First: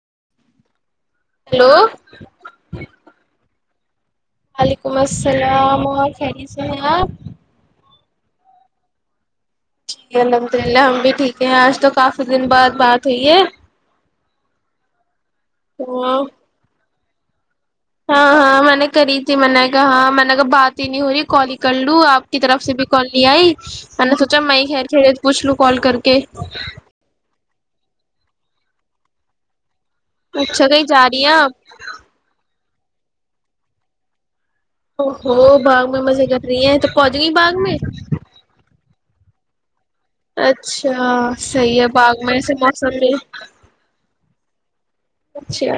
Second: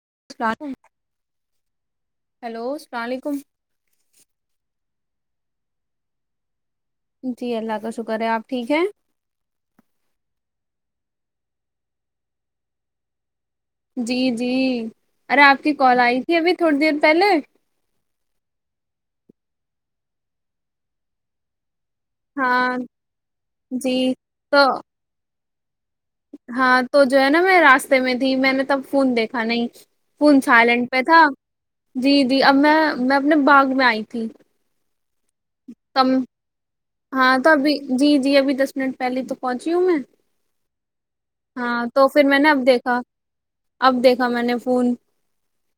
[inaudible] Hello hello السلام علیکم وعلیکم السلام خری جی اللہ کا شکر ہے آپ ٹھیک ہے ٹھیک ہے الحمد للہ ہم بھی ٹھیک ہیں آج تو کافی دن بعد بات ہوئی ہے جی جی ارے آپ کی کال تو آئی تھی ابھی تھوڑی دیر پہلے ہاں ہاں م نے کری تھی من گا ہاں من کا بات ہی نہیں ہو رہی کال کر آپ کی طرف سے ہاں بھی کال نہیں آئی جی میں نے سوچا میں تو خیر سے پوھ لوں کال کر کے ہاں تو جو ہے نا میں ر راستے میں تھی میں نے تب فون دیکھا نہیں پونچ اچھا کہیں آائلینڈ پہ جا تھا رہی ہیں آپ جی جی اب میں میں اپنے باغ میں آئی تھی ا ہو باغ میں تم مزے کر رہی ہیں تو پہنچ گئی باغ میں پہلی تو پہنچی ہوں میں اچھا صحیح ہاں ہے تو باغ پھر میں نے سے اب موسم دیکھا میں اب دیکھا میں نے فون اچھا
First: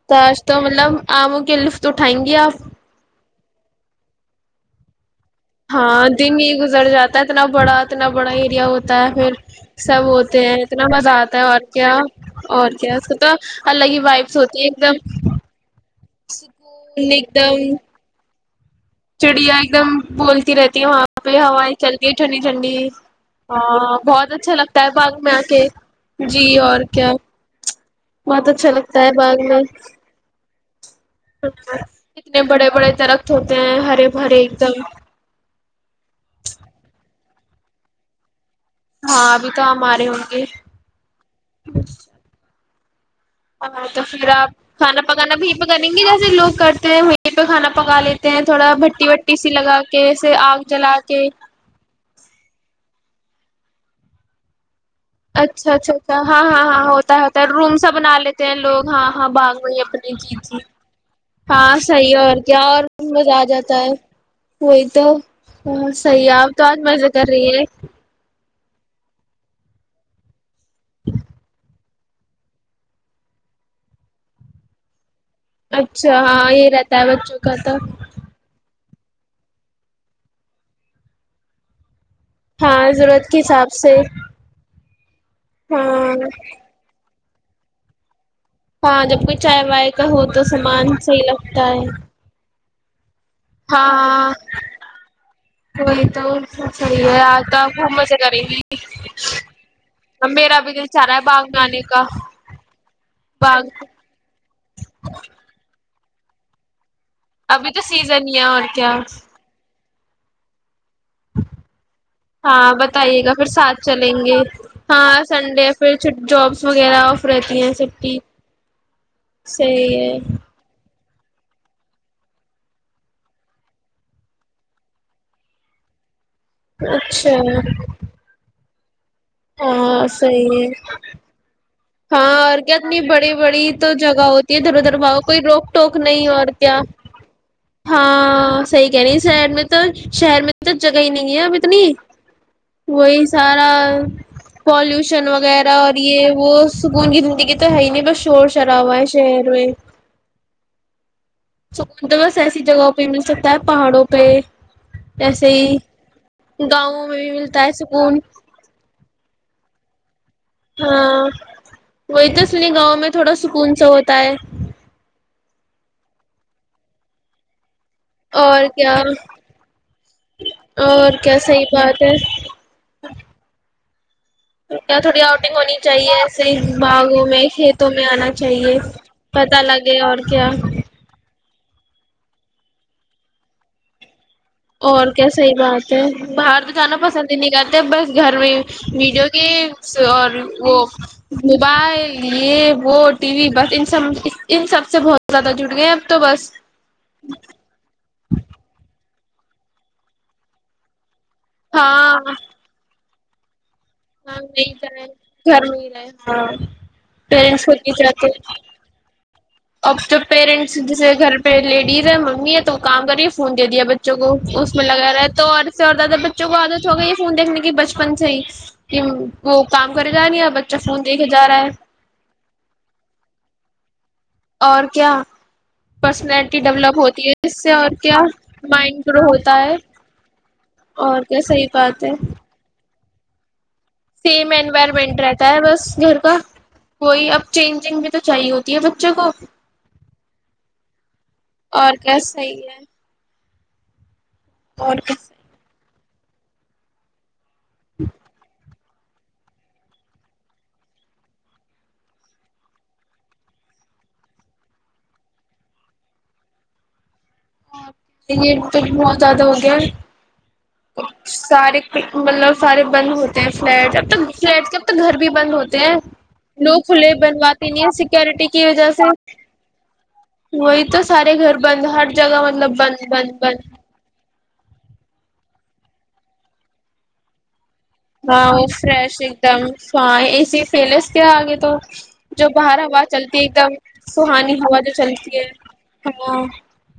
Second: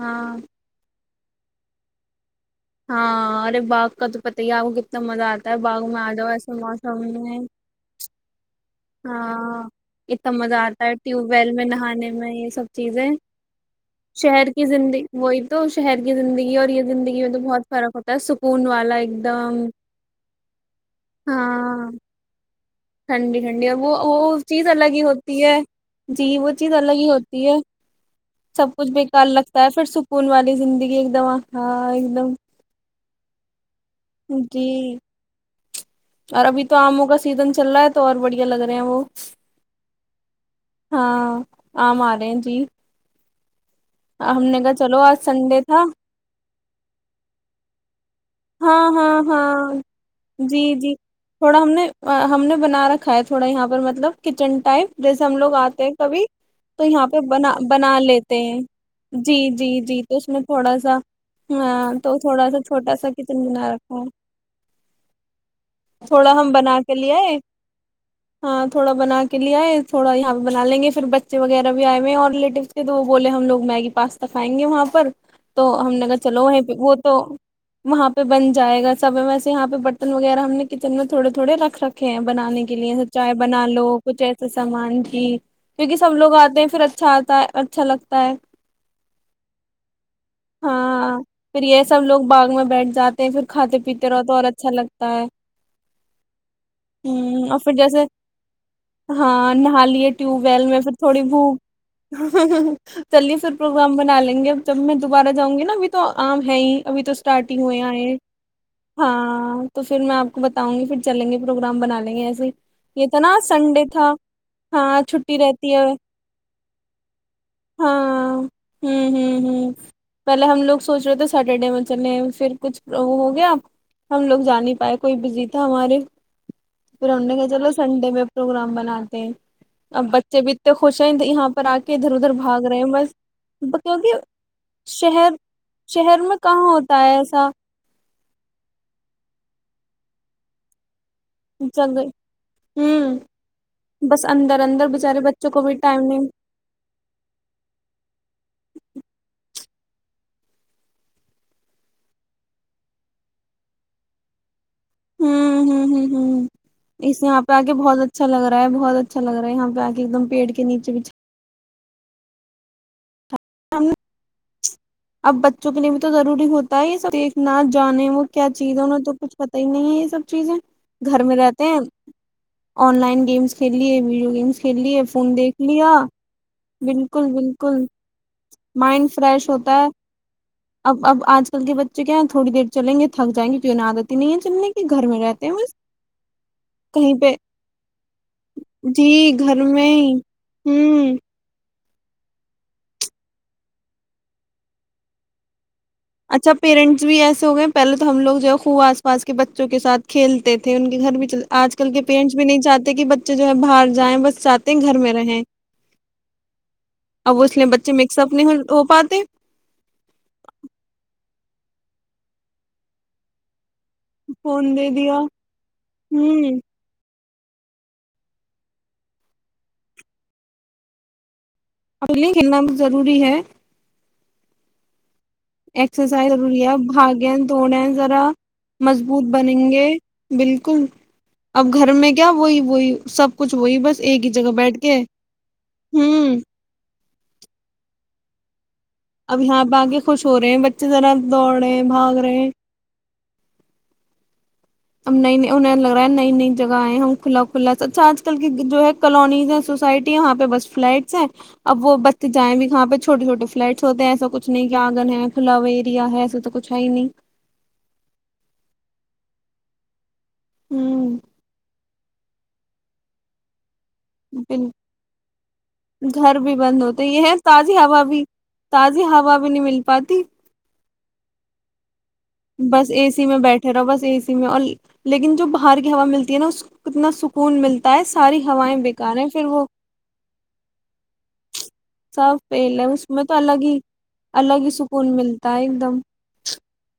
ہاں تاج تو مطلب آموں کے لفٹ اٹھائیں گے آپ ہاں ارے باغ کا تو پت ہی آپ کو کتنا مزہ آتا ہے باغ میں ہاں آ جاؤ دن ہی ایسے گزر موسم جاتا ہے میں اتنا بڑا اتنا بڑا ایریا ہوتا ہے پھر ہاں سب اتنا ہوتے مزہ ہیں اتنا آتا مزہ ٹیوب آتا ہے ویل اور میں کیا نہانے میں یہ سب اور کیا اس چیزیں تو الگ ہی وائبس شہر ہوتی ہے کی ایک دم زندگی وہی تو شہر کی زندگی اور یہ سکون زندگی ایک میں تو دم بہت فرق ہوتا ہے سک فون وال چڑیا ایک دم بولتی رہتی ہے وہاں پہ ہوائیں ہاں چلتی ہے ٹھنڈی ٹھنڈی ٹھنڈی ٹھنڈی ا وہ ہاں بہت وہ اچھا چیز لگتا ہے الگ ہی باغ میں ہوتی آ ہے کے جی وہ چیز اور الگ ہی کیا ہوتی ہے بہت سب اچھا کچھ لگتا ہے بیکار لگتا ہے پھر سکون والا زندگی ایک دم اچ ہاں ایک دم اتنے بڑے بڑے درخت ہوتے ہیں ہرے بھرے ایک جی دم اور ابھی تو آموں کا سیزن چل رہا ہے تو اور بڑی یہ لگ رہے ہیں وہ ہاں ابھی تو آم آ رہے ہوں گے ہاں آم آ رہے ہیں جی ہاں تو پھر ہم آپ نے کہا چلو کھانا آج پکانا بھی یہیں سنڈے پہ تھا کریں گے جیسے لوگ کرتے ہیں وہیں پہ کھانا پکاالے [unintelligible] ہاں ہاں ہاں آگ جی جی جلا کے تھوڑا ہم نے ہم نے بنا رکھا کاائے تھوڑا یہاں پر مطلب کچن ٹائپ جیسے ہم لوگ اچھا آتے ہیں اچھا اچھا کبھی ہاں ہاں تو ہاں یہاں ہوتا پہ ہے ہوتا ہے بنا روم سا بنا لیتے ہیں لوگ ہاں ہاں جی باغ میں جی ہی جی اپنی تو اس میں چیی تھوڑا سا ہاں صحیح تو اور تھوڑا سا کیا اور چھوٹا سا آ کچن بنا جاتا ہے رکھا کوئی تو تھوڑا صحیح آپ ہم تو آج بنا کے مزے لے کر آئے رہی ہے ہاں تھوڑا بنا کے لیائے تھوڑا یہ بنا لیں گ پھر بچے وغیرہ [unintelligible] بھی آئے میں اور ریلیٹیو سے تو وہ بولے ہم لوگ میگی پاستا کھائیں گے وہاں پر تو ہم نے اچھا کہا ہاں یہ رہتا ہے بچوں کا تو پ بن جائے گا سب وسے یہاں پہ بتن وغیرہ ہم نے کچن میں تھڑے تھوڑے رکھ رکھ کھ ہیں بنانے کے ہاں لیے ضرورت چائے کے بنا حساب لو سے کچھ ایسا سامان کیونکہ سب ہاں لوگ آتے ہیں پھر اچھا تا اچھا لگتا ہے ہاں جب کوئی چائے وائے کا ہو تو سامان ہاں صحیح پھر لگتا یہ ہے سب لوگ باغ میں بیٹھ جات [unintelligible] پھر کھاتے پیتے رہو ہاں تو اور اچھا لگتا ہے وہی تو سب صحیح ہے آج ہ تو اور آپ پھر خوب جیسے مزے کریں گی ہاں نہا لیے ٹیوب میرا ویل بھی میں دل پھر چاہ رہا ہے تھوڑی باغ بھوک میں آنے کا چلیے پھر باغ پروگرام بنا لیں گے ا جب میں دوبارہ جاؤں گی نا تو عام ہے ہی ابھی تو اسٹارٹ ہی ابھی ہوئے تو آئے ہیں۔ سیزن ہی ہے اور کیا ہاں تو پھر میں آپ کو بتاؤں گی پھر چلیں گے پروگرام بنا لیں گے ایسے ہاں یہ تھا بتائیے گا نا پھر ساتھ سنڈے تھا چلیں گے ہاں چھٹی سنڈے رہتی ہے پھر جابس وغیرہ آف رہتی ہیں سب کی ہاں ہ ہ ہ صحیح ہے پہلے ہم لوگ سوچ رہو تھ سٹر ڈے میں چلے پھر کچھ وہ ہو گیا ہم لوگ جا نہیں پائے کوئی بزیتا ہمارے پھر ان نے اچھا کہ چلو سنڈے میں پروگرام میں ہ [unintelligible] اب ہاں بچے صحیح بھی ہے اتتے خوش ہیں یہاں پر آ کے ادھر ادھر ہاں اور بھاگ کیا رہے ہیں اتنی بس بڑی بڑی تو کیونکہ جگہ ہوتی ہے دھر دھر باؤ شہر کوئی روک ٹوک نہیں اور کیا س [unintelligible] ہاں صحیح کہ رہ شہر میں تو شہر میں تو گئی نہیں اب اتنی جگہ وہی سارا بس اندر اندر بچارے پالوشن بچوں کو بھی وغیرہ اور ٹائم نہیں یہ وہ سکون کی زندگی تو ہے ہی نہیں بس شور شرابے ہوا ہے شہر میں سکون تو بس ایسی جگہوں پہ مل سکتا ہے پہاڑوں پہ ایسے ہوں ہ ہی ہ ہ گاؤں میں اسے بھی یہاں پہ ملتا ہے آے بہت سکون اچھا لگ رہا ہے بہت اچھا لگ رہا ہے یہاںہ گا کہ ایک دم پیڑ کے نیچے بچھ ہوئیتاس نہیں گاؤں میں تھوڑا سکون سا ہوتا ہے اب تو ضروری ہوتا ہے ہی دیکھنا نے وہ کیا چیز ہے نا تو کچھ پتہ ہی نہیں ہے یہ سب چیزیں اور گھر میں کیا رہتے صحیح ہیں بات ہے ان لائن گیمز کھیلتے ہیں لیے گیمس کھیل لیے تھوڑی فون اؤٹنگ دیکھ ہونی لیا چاہیے باغوں بالکل میں بالکل کھیتوں میں مائنڈ فریش پتہ لگے اور کیا ان کے بچے کے ہاں تھوڑی دیر چلیں گے تھک جائیں گی تو ان عادت ہی نہیں ہے چلنے کی گھر اور میں کیسے رہتے ہیں بس بات ہے بھارت گانا کہیں پہ پسند ہی نہیں کرتے بس گھر میں جی ویڈیو کے گھر میں ہی اور وہ ہوں موبائل لیے وہ ٹی وی بس ان سب ان سب سے بہت زیادہ جڑ گئے ہیں اچھا پیرنٹس بھی ایسے ہو گئے ہیں پہلے تو ہم لوگ جو ہے خوب پاس کے بچوں کے ساتھ کھیلتے تھے ان کے گھر اج کل کے ہاں پینٹس بھی نہیں چاہتے کہ جو ہے بہار جائیں ہاں بس نہیں چاہتے گھر جائے میں رہیں گھر میں ہی رہے ہاں اب اس پیرنٹس میں خود بچے نہیں مکس چاہتے اپ نہیں ہو پاتے اب جو پیرنٹس جیسے گھر لیڈیز ہیں منگنی ہے تو کام کر رہی ہے فون بچوں کو فون اس میں دے لگا دیا رہا ہے تو عرصے اور زیادہ بچوں کو ہوں عادت ہو گئی ہے دیکھنے کے بچپن سے ہی وہ کام کرے گا نہیں بچے فون دے کے جا رہا ہے ضروری ہے اور کیا ایکسرسائز پرسنالٹی ضروری ڈیولپ ہوتی اس سے ہے اور کیا ذرا مائنڈ گرو مضبوط ہوتا بنیں ہے گے اور کیا صحیح اب گھر بات ہے میں گیا وہی وہی سب کچھ وہی بس ایک ہی سیم جگہ بیٹھ کے انوائرمنٹ رہتا ہے بس گھر کا ہوں کوئی اب چینج تو چاہیے ہے بچوں کو اب یہاں اب اگے خوش ہو رہے ہیں جب دوڑے اور بھاگ کیا رہے ہیں صحیح ہے اور [inaudible] کیا نئی نئی جگہ ائے ہم کھلا اچھا آج کل کی جو ہے کالونیز ہے سوسائٹی وہاں پہ بس فلٹس ہیں اب وہ بچے جائیں بھی کہاں پہ چھوٹے چھوٹے فلٹس ہوتے ہیں ایسا کچھ نہیں کہ آنگن ہے کھولا ایریا ہے ایسا تو کچھ ہے ہی نہیں یہ تو بہت زیادہ ہو گیا ہوں سارے مطلب سارے بند ہوتے ہیں فلیٹ اب تو فلیٹ کے اب تو گھر بھی بند ہوتے ہیں گھر بھی لوگ بند ہوتے کھلے یہ ہے بنواتے تازی نہیں ہیں ہوا بھی سیکورٹی کی وجہ تازی سے ہوا بھی نہیں مل پاتی وہی تو سارے گھر بند ہر جگہ مطلب بس بند اے سی بند میں بند بیٹھے رہا بس اے سی میں اور لیکن جو ہار کی ہوا ملتی ہے نا اس کتنا سکون ملتی ہاں وہ فریش ایک دم ایسی فیلس کیا آگے تو سب جو پیل باہر ہے ہوا اس میں تو چلتی ہے ایک الگ دم ہی سہانی الگ ہی ہوا جو سکون چلتی ہے ملتا ایک دم ہ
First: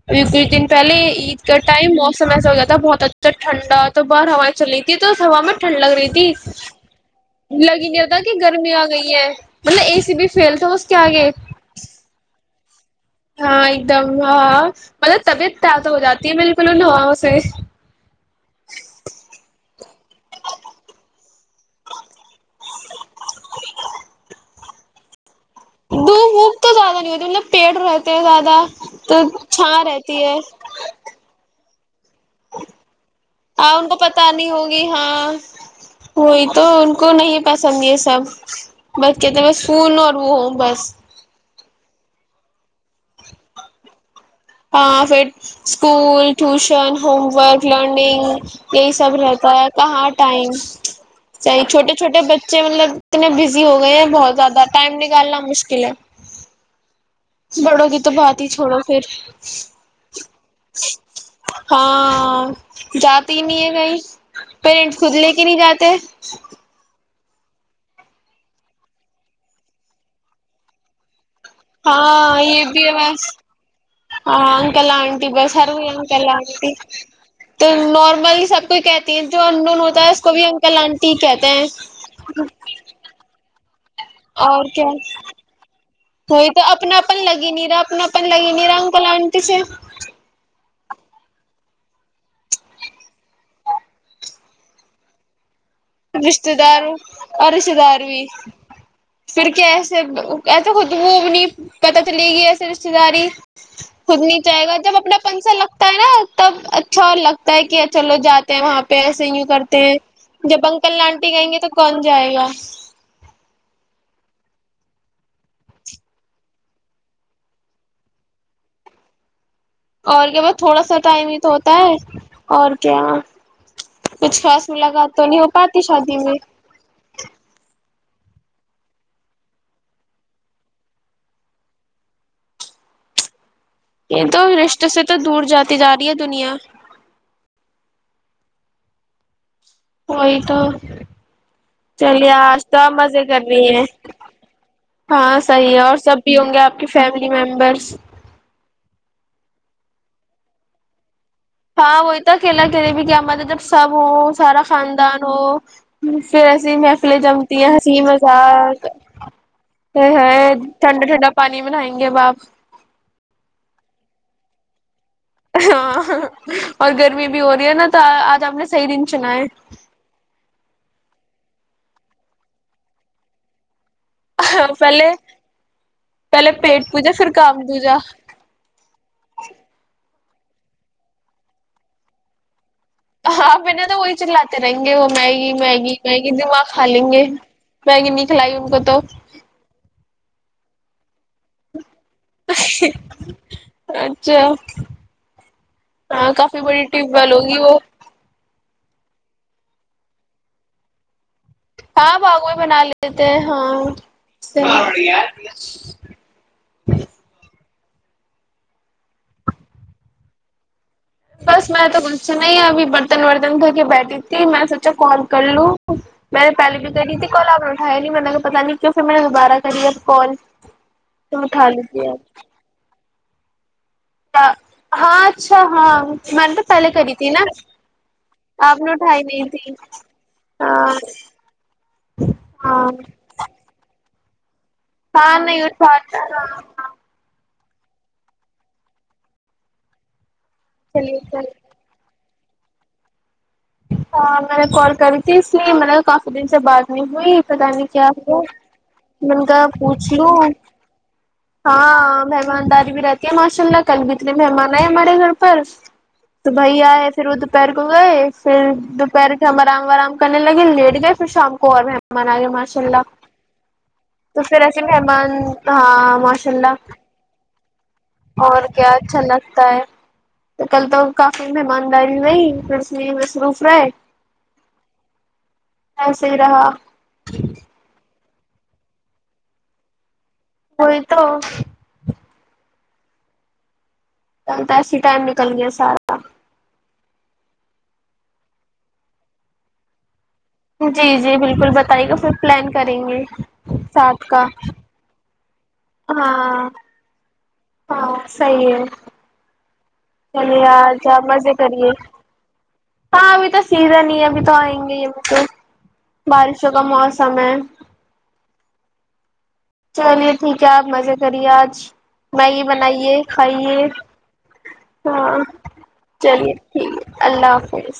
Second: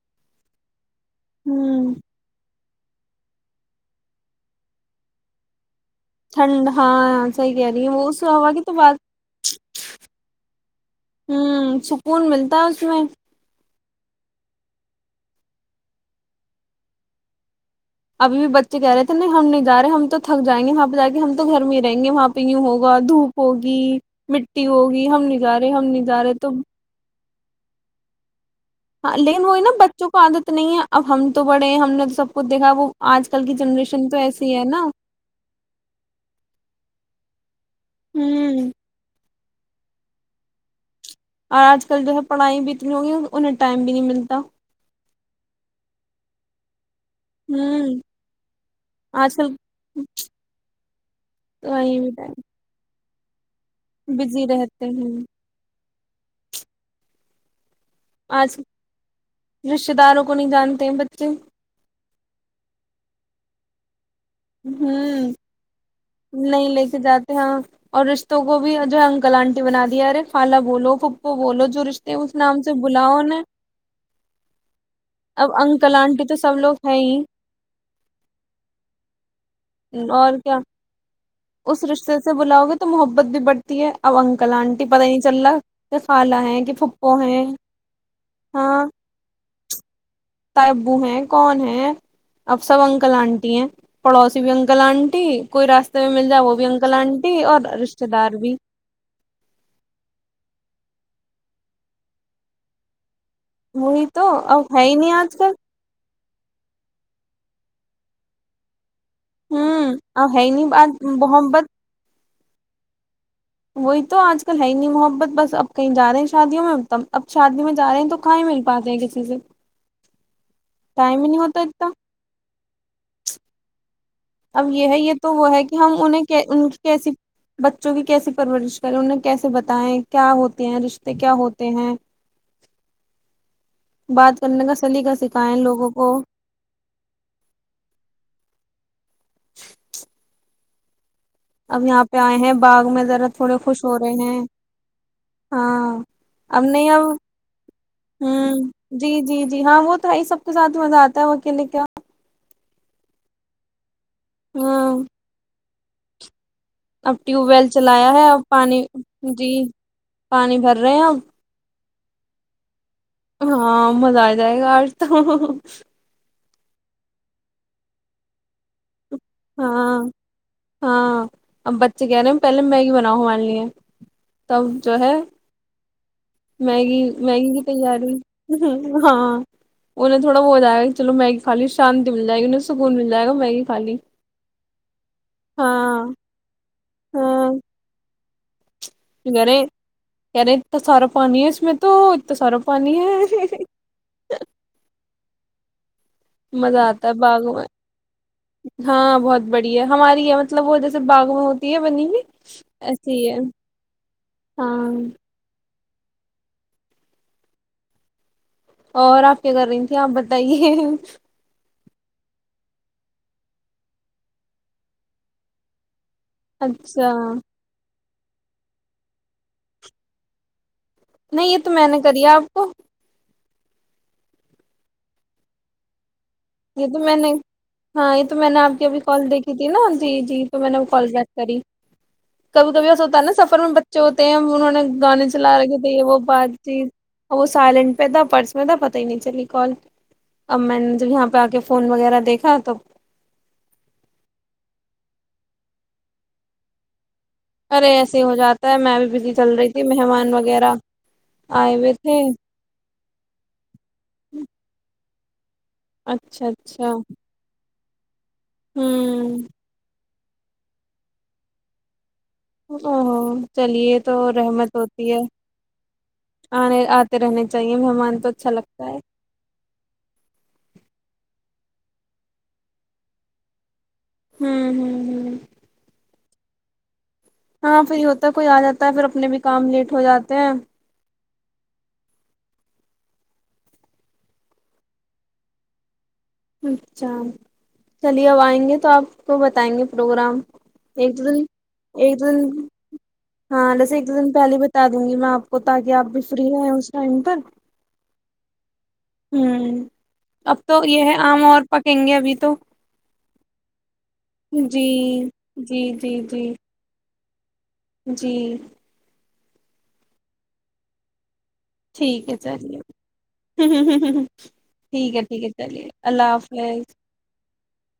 [inaudible] دن پہلی عید کا ہوں ٹائم موسم ایسا ہو بہت اچھا ھڈا تو بر ہوائیں چل رہ تھی تو اس ہوا میں ٹھنڈ لگ رہی تھی ٹھنڈ ہاں صحیح کہہ رہی لگی ہے گیا وہ تھا اس کہ ہوا کی گرمی تو آ بات گئی ہے مطلب اے سی بھی فیل تھا بس کے آگے ہوں سکون ملتا ہے اس میں ہاں ایک دم ہاں مطلب طبیعت تار تو ہو جاتی ہے بالکل ان ہواؤں سے ابھی بھی بچے کہہ رہے تھے نہیں ہم نہیں جا رہے ہم تو تھک جائیں گے وہاں پہ جا کے ہم تو گھر میں ہی رہیں گے وہاں پہ یوں ہوگا دھپ ہوگی مٹی ہوگی ہم جا رہے ہم نہیں جا رہے دھوپ تو ووپ زیادہ نہیں ہوتی مطلب پیڑ رہتے ہیں زیادہ ہاں تو لیکن وہی نا چھاں بچوں کو رہتی ہے عادت نہیں ہے اب ہم تو بڑے ہم نے سب کچھ دیکھا وہ آج کل کی ہاں ان کو جنریشن تو پت نہیں ایسی ہے نا ہوگی ہاں ہوئی تو ان کو نہیں پسند یہ سب ہوں ب کہتے ہیں بس فون اور وہ ہو بس اور آج کل جو ہے پڑھائی بھی اتنی ہو گی انہیں ائم بھی نہیں ملتا ہاں پھر اسکول ٹیوشن ہوم ورک ہوں لرننگ یہی سب آج رہتا کل ہے کہاں ٹائم صحیح چھوٹے کہیں بھی چھوٹے ٹائم بچے مطلب اتنے زی ہو گئے ہیں بہت بزی زیادہ رہتے ٹائم ہیں نکالنا مشکل ہے بڑوں کی تو بات ہی آج چھوڑو پھر رشتے داروں کو نہیں جانتے ہیں بچے ہاں جاتی ہی نہیں ہے [inaudible] پیرنٹ خود لے ہوں کے نہیں جاتے نہیں لے کے جاتے ہاں اور رشتوں کو بھی جو ہے انکل آنٹی بنا دیا ارے خالا بولو بولو جو رشتے ہیں اس ہاں نام یہ سے بھی ہے بلاؤ بس انہیں ہاں انکل آنٹی اب بس ہر کو انکل تو سب آنٹی لوگ ہیں ہی تو نارملی سب کوئی کہتی ہیں جو انڈون ہوتا ہے اس کو اور بھی کیا انکل آنٹی کہتے ہیں اس رشتے سے بلاؤ گے تو محبت بھی بڑھتی ہے اب انکل اور آنٹی کیا پتہ ہی نہیں چل رہا کہ خالہ کوئی تو ہیں کہ اپنا پھپھو اپن ہیں لگی نہیں رہا اپنا اپن لگی نہیں رہا ان کل آنٹی سے تائی ابو ہیں کون ہیں اب سب انکل آنٹی ہیں پڑوسی بھی انکل آنٹی کوئی راستے میں مل جائے رشتے وہ بھی دار انکل آنٹی اور رشتے دار بھی پھر کیا ایسے ایسے خود وہ انہیں پتہ چلے گی ایسے رشتے داری وہی خود تو نہیں چاہے اب گا ہے ہی جب نہیں اپنا آج پن کل سا لگتا ہے نا تب اچھا لگتا ہے کہ چلو جاتے ہیں وہاں پیسے یوں کرتے ہیں ہوں اب ہے ہی جب نہیں آج آنٹی کہیں گے تو محبت کون کہے گا وہی تو آج کل ہے ہی نہیں محبت بس اب کہیں جا رہے ہیں شادیوں میں تب اب شادی میں جا رہے ہیں تو کہاں ہی مل پاتے ہیں کسی سے اور کیا بس تھوڑا سا ٹائم ہی تو ہوتا ہے اور کیا کچھ اب خاص یہ ہے یہ ملاقات تو نہیں ہو وہ ہے کہ پاتی ہم شادی انہیں میں ان کیسی بہ چوں کی کیسی پرورش کرے انیں کیسے بتائے کیا ہوتے ہیں رشتے کیا ہوتے ہیں یہ تو بات کرنے کا رشتے سے سلیقہ تو دور سکھائیں جاتی لوگوں جا کو رہی ہے دنیا وہیں تو اب یہاں پہ چلیے آئے ہیں آج تو آپ باغ میں مزے ذرا کر تھوڑے رہی ہیں خوش ہو رہے ہیں ہاں صحیح ہے اور ہاں سب بھی ہوں گے اب آپ کی نہیں فیملی ممبرس اب جی جی جی ہاں وہ تو ہے سب کے ساتھ مزہ توا کے لیے کیا ہاں وہی اکیلا اکیلے بھی کیا مزہ جب سب ہو سارا ہاں خاندان ہو [unintelligible] پھر اسی اب محفلیں ٹیوب جمتی ویل ہیں ہسی چلایا ہے اب پانی مذاق جی ہائے ہائے پانی بھر رہے ہیں ٹھنڈا اب ٹھنڈا پانی میں نہائیں گے باپ ہاں مزہ آ جائے گا آج [unintelligible] ہاں اور گرمی بھی ہو رہی ہے نا تو آج آپ نے صحیح دن چنا ہے ہاں ہاں اب بچے کہہ رہے ہیں پہلے میگی بناؤں ہمارے لیے تب جو پہلے ہے پہلے پیٹ میگی پوجا پھر میگی کام کی دوجا تیاری ہاں [unintelligible] گا میگی کھا ہاںبنا تو لی وہی چلا تے رہیں گے وہ میگی میگی ہاں میگی دماغ کھا لیں گے ہاں میگی نہیں [unintelligible] [unintelligible] [unintelligible] پانی ہے اس میں تو اتنا سارا پانی ہے اچھا ہاں کافی مزہ بڑی ٹیپ آتا ہے وال باغ ہوگی میں وہ ہاں بہت بڑیا ہے ہماری ہے مطلب وہ جیسے باغ میں ہوتی ہے بنی ہاں ہوئی باگوئی بنا ایسی لیتے ہی ہے ہیں ہاں ہاں [inaudible] اور آپ کیا کر رہی تیں آپ بتائیے بس میں تو کچھ نہیں ابھی برتن ورتن کرھ کے بیٹھی تھی میں سوچا کال کر لوں میں نے پہلے بھی اچھا کرائی تھی کل اپنے اٹھایا ہی نہی کو پتا نہیں کیوں پھر میں نے دوبارہ کری ہیں کال تم نہیں یہ اٹھا تو میں نے لیجیے کری ہیں آپ کو ہاں اچھا ہاں میں نے یہ پہلے تو کری میں تھی نے نا ہاں یہ تو میں نے آپ کی ابھی کال دیکھی تھی نا جی جی تو میں نے وہ کال ہاں بیک کری کبھی ہاں کبھی ایسا ہوتا نا سفر میں بچے ہو انہوں نے گانے ہاں چلا نہیں اٹھ رکھی تھے یہ پاتا وہ بات ہاں چیت وہ سائلنٹ پہ تھا پرس میں تھا پتہ ہی نہیں چلی کال اور مہینے جب چلیے یہاں پی آ کے چلیے فون وغیرہ دیکھ [unintelligible] ہاں میں نے کال کری تھی اس لیے میں نے کافی دن سے بات نہیں وہی پتہ نہیں ارے کیا ایسے ہی ہو جاتا ہے میں بھی بزی مہینے چل کہاں رہی تھی پوچھ مہمان لوں وغیرہ آئے ہوئے تھے ہاں مہمانداری بھی رہتی ہے ماشاء اللہ کل بھی اتنے مہمان آئے ہمارے گھر پر اچھا تو بھائی اچھا آئے پھر وہ دوپہر کوئے ہیں پھر دوپہر ہوں سے ہم آرام آرام کرنے لگے لیٹ گئے پھر شام کو اور میں ماں آئے ماشاء اللہ او چلیے تو پھر رحمت ایسے ہوتی ہے ممان ہاں ماشاء اللہ آنے آتے رہنے چاہیے مہمان تو اچھا اور لگتا کیا ہے اچھا لگتا ہے تو کل تو کاف مہمانداری نہیں پھر اس میں ہی مصروف رہے ہمم ہمم ہمم ایسے ہی رہا ہاں وہی ہوتا ہے کوئی آ جاتا ہے پھر اپنے بھی کام لیٹ ہو جا تا ہے وہی تو چل تا ایسی ٹائم نکل گیا سارا اچھا چلیے اب آئیں گے تو آپ کو بتائیں گے پروگرام جی ایک دو جی دن بالکل بتائیے گا ایک دو پھر دن پلان کریں گے ہاں جیسے ایک دو ساتھ دن کا پہلے بتا دوں گی میں آپ کو تاکہ آپ بھی فری ہاں ہیں اس ٹائم پر ہاں صحیح ہے ہوں اب چلیے تو یہ آج ہے آپ آم مزے اور کریے پکیں گے ابھی تو ہاں ا تو سیزن ابھی تو جی آئیں گے یہ آم تو جی جی جی بارشوں کا موسم سمے جی چلیے ٹھیک ہے آپ مزے کر آج ٹھیک ہے میگی چلیے بنائیے کھائیے ٹھیک ہے ہاں ٹھیک ہے چلیے اللہ چلیے حافظ ٹھیک اللہ حافظ